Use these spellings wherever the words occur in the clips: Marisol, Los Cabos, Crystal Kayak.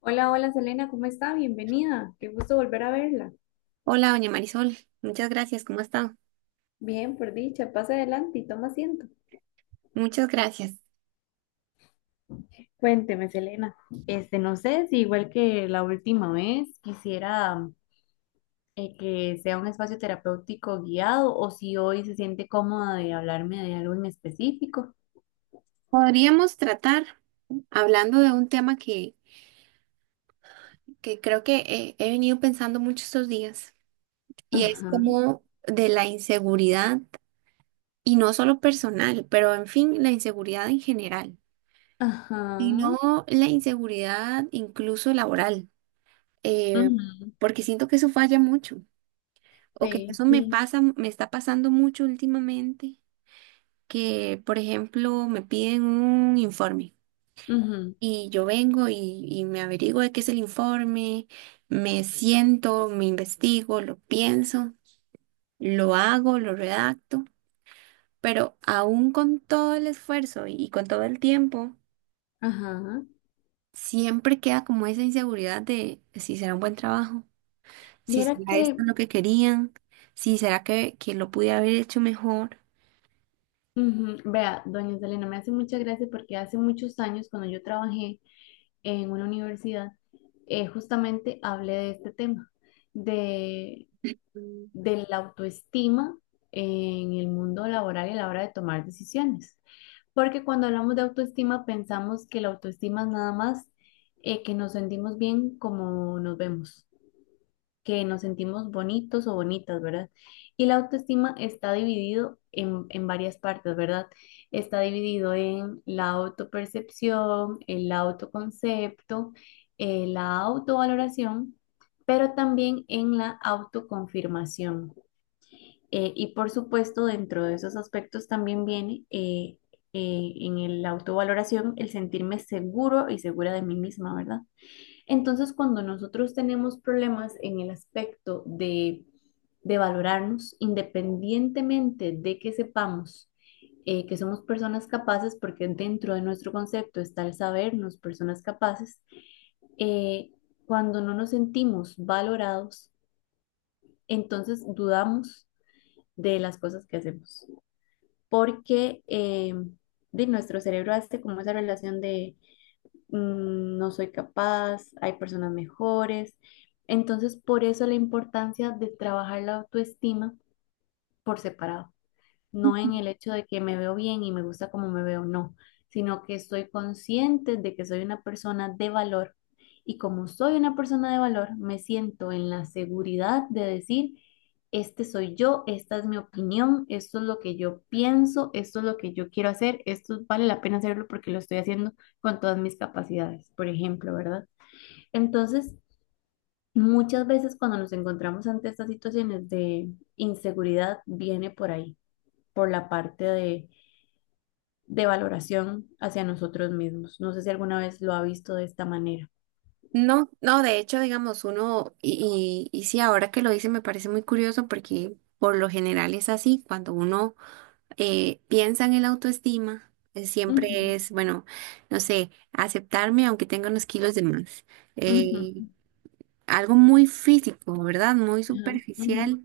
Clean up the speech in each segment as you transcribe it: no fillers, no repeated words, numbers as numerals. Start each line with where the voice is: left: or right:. left: Hola, hola Selena, ¿cómo está? Bienvenida. Qué gusto volver a verla.
right: Hola, doña Marisol. Muchas gracias. ¿Cómo está?
left: Bien, por dicha, pase adelante y toma asiento.
right: Muchas gracias.
left: Cuénteme, Selena. Este, no sé si igual que la última vez quisiera que sea un espacio terapéutico guiado o si hoy se siente cómoda de hablarme de algo en específico.
right: Podríamos tratar hablando de un tema que creo que he venido pensando mucho estos días, y es
left: Ajá.
right: como de la inseguridad, y no solo personal, pero en fin, la inseguridad en general,
left: Ajá.
right: sino la inseguridad incluso laboral, eh,
left: Ujú.
right: porque siento que eso falla mucho o que
left: Sí,
right: eso me
left: sí.
right: pasa, me está pasando mucho últimamente, que por ejemplo me piden un informe.
left: Ujú.
right: Y yo vengo y me averiguo de qué es el informe, me siento, me investigo, lo pienso, lo hago, lo redacto, pero aún con todo el esfuerzo y con todo el tiempo,
left: Ajá.
right: siempre queda como esa inseguridad de si será un buen trabajo, si
left: Viera
right: será
left: que,
right: esto lo que querían, si será que lo pude haber hecho mejor.
left: ujú, vea, doña Selena, me hace mucha gracia porque hace muchos años cuando yo trabajé en una universidad, justamente hablé de este tema, de, de la autoestima en el mundo laboral y a la hora de tomar decisiones. Porque cuando hablamos de autoestima pensamos que la autoestima es nada más que nos sentimos bien como nos vemos, que nos sentimos bonitos o bonitas, ¿verdad? Y la autoestima está dividido en varias partes, ¿verdad? Está dividido en la autopercepción, el autoconcepto, la autovaloración, pero también en la autoconfirmación. Y por supuesto, dentro de esos aspectos también viene en la autovaloración el sentirme seguro y segura de mí misma, ¿verdad? Entonces, cuando nosotros tenemos problemas en el aspecto de valorarnos, independientemente de que sepamos que somos personas capaces, porque dentro de nuestro concepto está el sabernos personas capaces, eh, cuando no nos sentimos valorados, entonces dudamos de las cosas que hacemos, porque de nuestro cerebro hace como esa relación de no soy capaz, hay personas mejores. Entonces, por eso la importancia de trabajar la autoestima por separado, no en el hecho de que me veo bien y me gusta como me veo, no, sino que estoy consciente de que soy una persona de valor, y como soy una persona de valor, me siento en la seguridad de decir, este soy yo, esta es mi opinión, esto es lo que yo pienso, esto es lo que yo quiero hacer, esto vale la pena hacerlo porque lo estoy haciendo con todas mis capacidades, por ejemplo, ¿verdad? Entonces. Muchas veces cuando nos encontramos ante estas situaciones de inseguridad viene por ahí, por la parte de valoración hacia nosotros mismos. No sé si alguna vez lo ha visto de esta manera.
right: No, no, de hecho, digamos, uno, y sí, ahora que lo dice me parece muy curioso porque por lo general es así. Cuando uno piensan en la autoestima, siempre
left: Ujú.
right: es, bueno, no sé, aceptarme aunque tenga unos kilos de más.
left: Ujú.
right: Eh, Algo muy físico, ¿verdad? Muy
left: Ajá. Ujú.
right: superficial,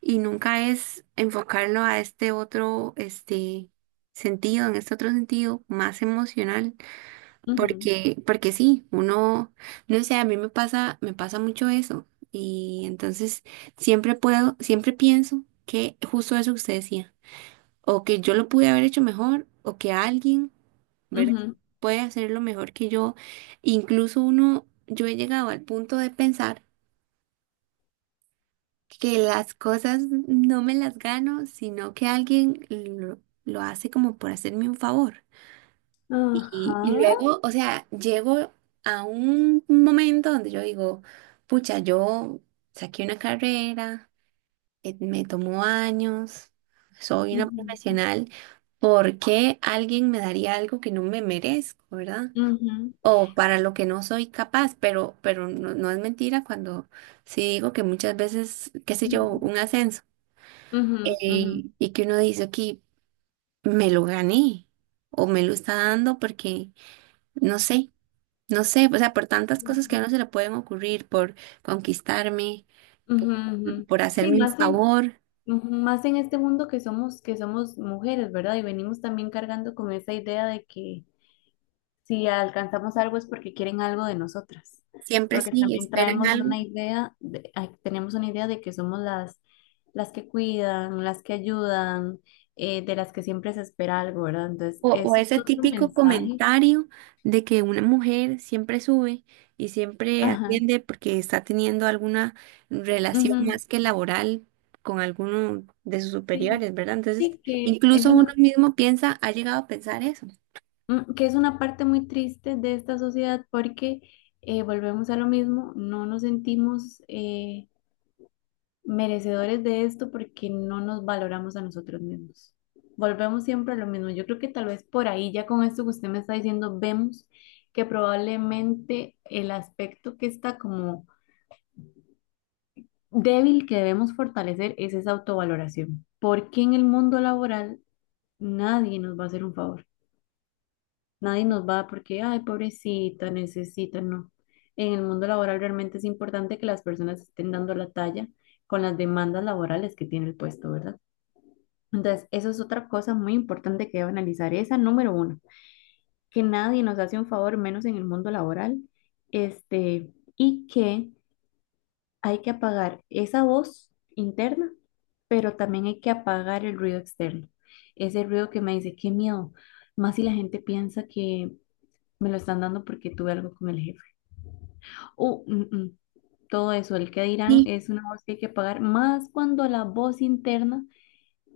right: y nunca es enfocarlo a este otro, este sentido, en este otro sentido más emocional,
left: Ujú.
right: porque, porque sí, uno, no sé, a mí me pasa mucho eso, y entonces siempre puedo, siempre pienso que justo eso que usted decía, o que yo lo pude haber hecho mejor, o que alguien, ¿verdad?
left: Ujú.
right: Puede hacerlo mejor que yo. Incluso uno, yo he llegado al punto de pensar que las cosas no me las gano, sino que alguien lo hace como por hacerme un favor. Y y
left: Ajá.
right: luego, o sea, llego a un momento donde yo digo, pucha, yo saqué una carrera. Me tomó años, soy una
left: Ujú.
right: profesional. ¿Por qué alguien me daría algo que no me merezco, verdad?
left: Ujú.
right: O para lo que no soy capaz, pero no, no es mentira cuando sí digo que muchas veces, qué sé yo,
left: Ujú.
right: un ascenso,
left: Ujú.
right: y que uno dice aquí, me lo gané o me lo está dando porque no sé, no sé, o sea, por tantas cosas que a
left: Ujú.
right: uno se le pueden ocurrir, por conquistarme,
left: Ujú. Ujú.
right: por hacerme
left: Sí,
right: un
left: más en,
right: favor,
left: ujú, más en este mundo que somos mujeres, ¿verdad? Y venimos también cargando con esa idea de que, si alcanzamos algo es porque quieren algo de nosotras,
right: siempre
left: porque
right: sí
left: también
right: esperan
left: traemos
right: algo.
left: una idea, ay, tenemos una idea de que somos las que cuidan, las que ayudan, de las que siempre se espera algo, ¿verdad? Entonces,
right: O
left: eso
right: ese
left: es otro
right: típico
left: mensaje.
right: comentario de que una mujer siempre sube y siempre
left: Ajá.
right: atiende porque está teniendo alguna relación
left: Ujú.
right: más que laboral con alguno de sus
left: Sí.
right: superiores, ¿verdad? Entonces,
left: Sí, que es
right: incluso uno
left: una,
right: mismo piensa, ha llegado a pensar eso.
left: mm, que es una parte muy triste de esta sociedad porque volvemos a lo mismo, no nos sentimos merecedores de esto porque no nos valoramos a nosotros mismos. Volvemos siempre a lo mismo. Yo creo que tal vez por ahí, ya con esto que usted me está diciendo, vemos que probablemente el aspecto que está como débil que debemos fortalecer es esa autovaloración. Porque en el mundo laboral nadie nos va a hacer un favor. Nadie nos va porque, ay, pobrecita, necesita, no. En el mundo laboral realmente es importante que las personas estén dando la talla con las demandas laborales que tiene el puesto, ¿verdad? Entonces, eso es otra cosa muy importante que debo analizar. Esa número uno, que nadie nos hace un favor, menos en el mundo laboral, este, y que hay que apagar esa voz interna, pero también hay que apagar el ruido externo. Ese ruido que me dice, qué miedo, más si la gente piensa que me lo están dando porque tuve algo con el jefe. O, todo eso, el que dirán
right: Sí.
left: es una voz que hay que apagar, más cuando la voz interna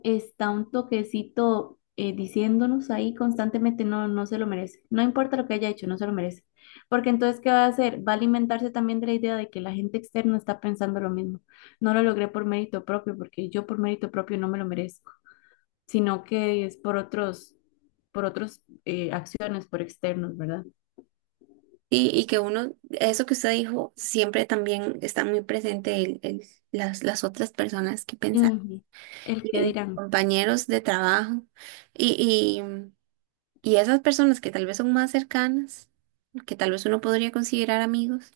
left: está un toquecito diciéndonos ahí constantemente, no, no se lo merece. No importa lo que haya hecho, no se lo merece. Porque entonces, ¿qué va a hacer? Va a alimentarse también de la idea de que la gente externa está pensando lo mismo. No lo logré por mérito propio, porque yo por mérito propio no me lo merezco, sino que es por otros acciones, por externos, ¿verdad?
right: Y que uno, eso que usted dijo, siempre también está muy presente el- las otras personas que piensan,
left: Ujú. El que
right: y
left: dirán.
right: compañeros de trabajo. Y y esas personas que tal vez son más cercanas, que tal vez uno podría considerar amigos,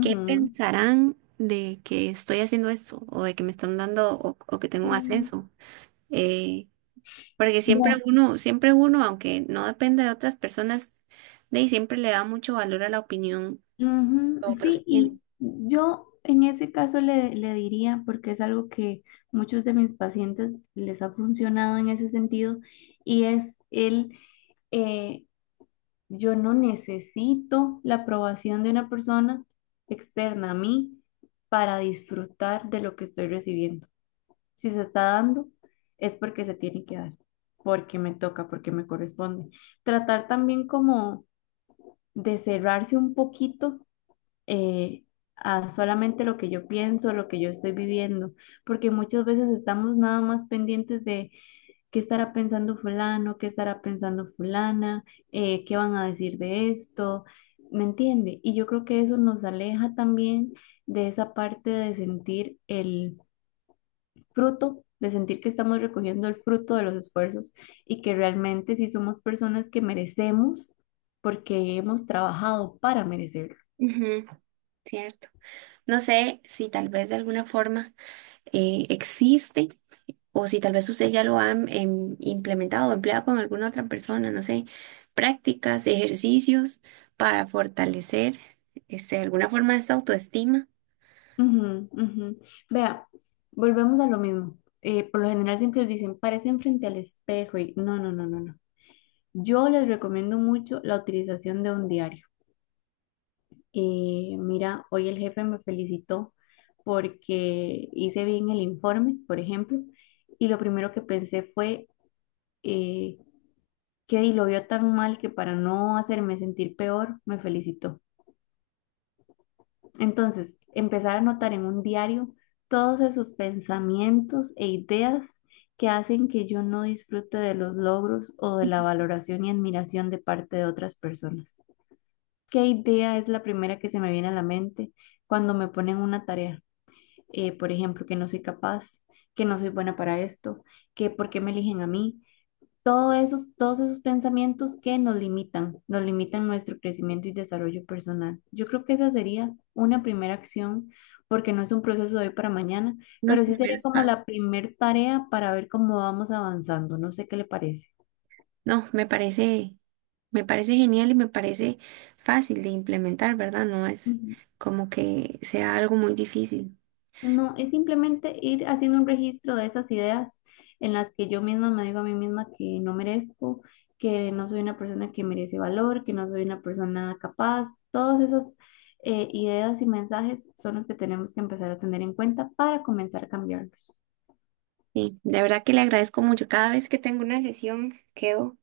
right: ¿qué pensarán de que estoy haciendo esto o de que me están dando o que tengo un
left: Sí.
right: ascenso? Eh, Porque siempre uno, aunque no depende de otras personas, de ahí siempre le da mucho valor a la opinión
left: Ujú.
right: que
left: Sí,
right: otros tienen.
left: y yo en ese caso le diría, porque es algo que muchos de mis pacientes les ha funcionado en ese sentido, y es eh, yo no necesito la aprobación de una persona externa a mí para disfrutar de lo que estoy recibiendo. Si se está dando, es porque se tiene que dar, porque me toca, porque me corresponde. Tratar también como de cerrarse un poquito eh, a solamente lo que yo pienso, lo que yo estoy viviendo, porque muchas veces estamos nada más pendientes de qué estará pensando fulano, qué estará pensando fulana, qué van a decir de esto, ¿me entiende? Y yo creo que eso nos aleja también de esa parte de sentir el fruto, de sentir que estamos recogiendo el fruto de los esfuerzos y que realmente sí somos personas que merecemos porque hemos trabajado para merecerlo.
right: Ujú, cierto. No sé si tal vez de alguna forma existe. O si tal vez usted ya lo ha implementado o empleado con alguna otra persona, no sé, prácticas, ejercicios para fortalecer este, alguna forma de esta autoestima,
left: Ujú. Ujú. Vea, volvemos a lo mismo. Por lo general siempre dicen, parecen frente al espejo y no, no, no, no, no. Yo les recomiendo mucho la utilización de un diario. Mira, hoy el jefe me felicitó porque hice bien el informe, por ejemplo, y lo primero que pensé fue eh, que di, lo vio tan mal que para no hacerme sentir peor, me felicitó. Entonces, empezar a anotar en un diario todos esos pensamientos e ideas que hacen que yo no disfrute de los logros o de la valoración y admiración de parte de otras personas. ¿Qué idea es la primera que se me viene a la mente cuando me ponen una tarea? Por ejemplo, que no soy capaz, que no soy buena para esto, que por qué me eligen a mí, todos esos pensamientos que nos limitan nuestro crecimiento y desarrollo personal. Yo creo que esa sería una primera acción, porque no es un proceso de hoy para mañana,
right: unos
left: pero sí sería
right: primeros
left: como
right: pasos.
left: la primer tarea para ver cómo vamos avanzando. No sé qué le parece.
right: No, me parece genial y me parece fácil de implementar, ¿verdad? No es como que sea algo muy difícil.
left: No, es simplemente ir haciendo un registro de esas ideas en las que yo misma me digo a mí misma que no merezco, que no soy una persona que merece valor, que no soy una persona capaz. Todas esas ideas y mensajes son los que tenemos que empezar a tener en cuenta para comenzar a cambiarlos.
right: Sí, de verdad que le agradezco mucho. Cada vez que tengo una sesión quedo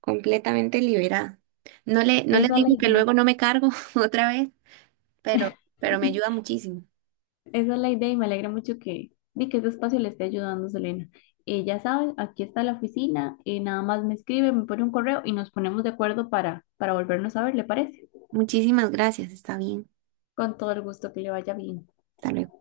right: completamente liberada. No le, no le
left: Esa es la
right: digo que
left: idea.
right: luego no me cargo otra vez. pero, pero me ayuda muchísimo.
left: Esa es la idea y me alegra mucho que, di, que este espacio le esté ayudando, Selena. Ya saben, aquí está la oficina, nada más me escribe, me pone un correo y nos ponemos de acuerdo para volvernos a ver, ¿le parece?
right: Muchísimas gracias, está bien.
left: Con todo el gusto, que le vaya bien.
right: Hasta luego.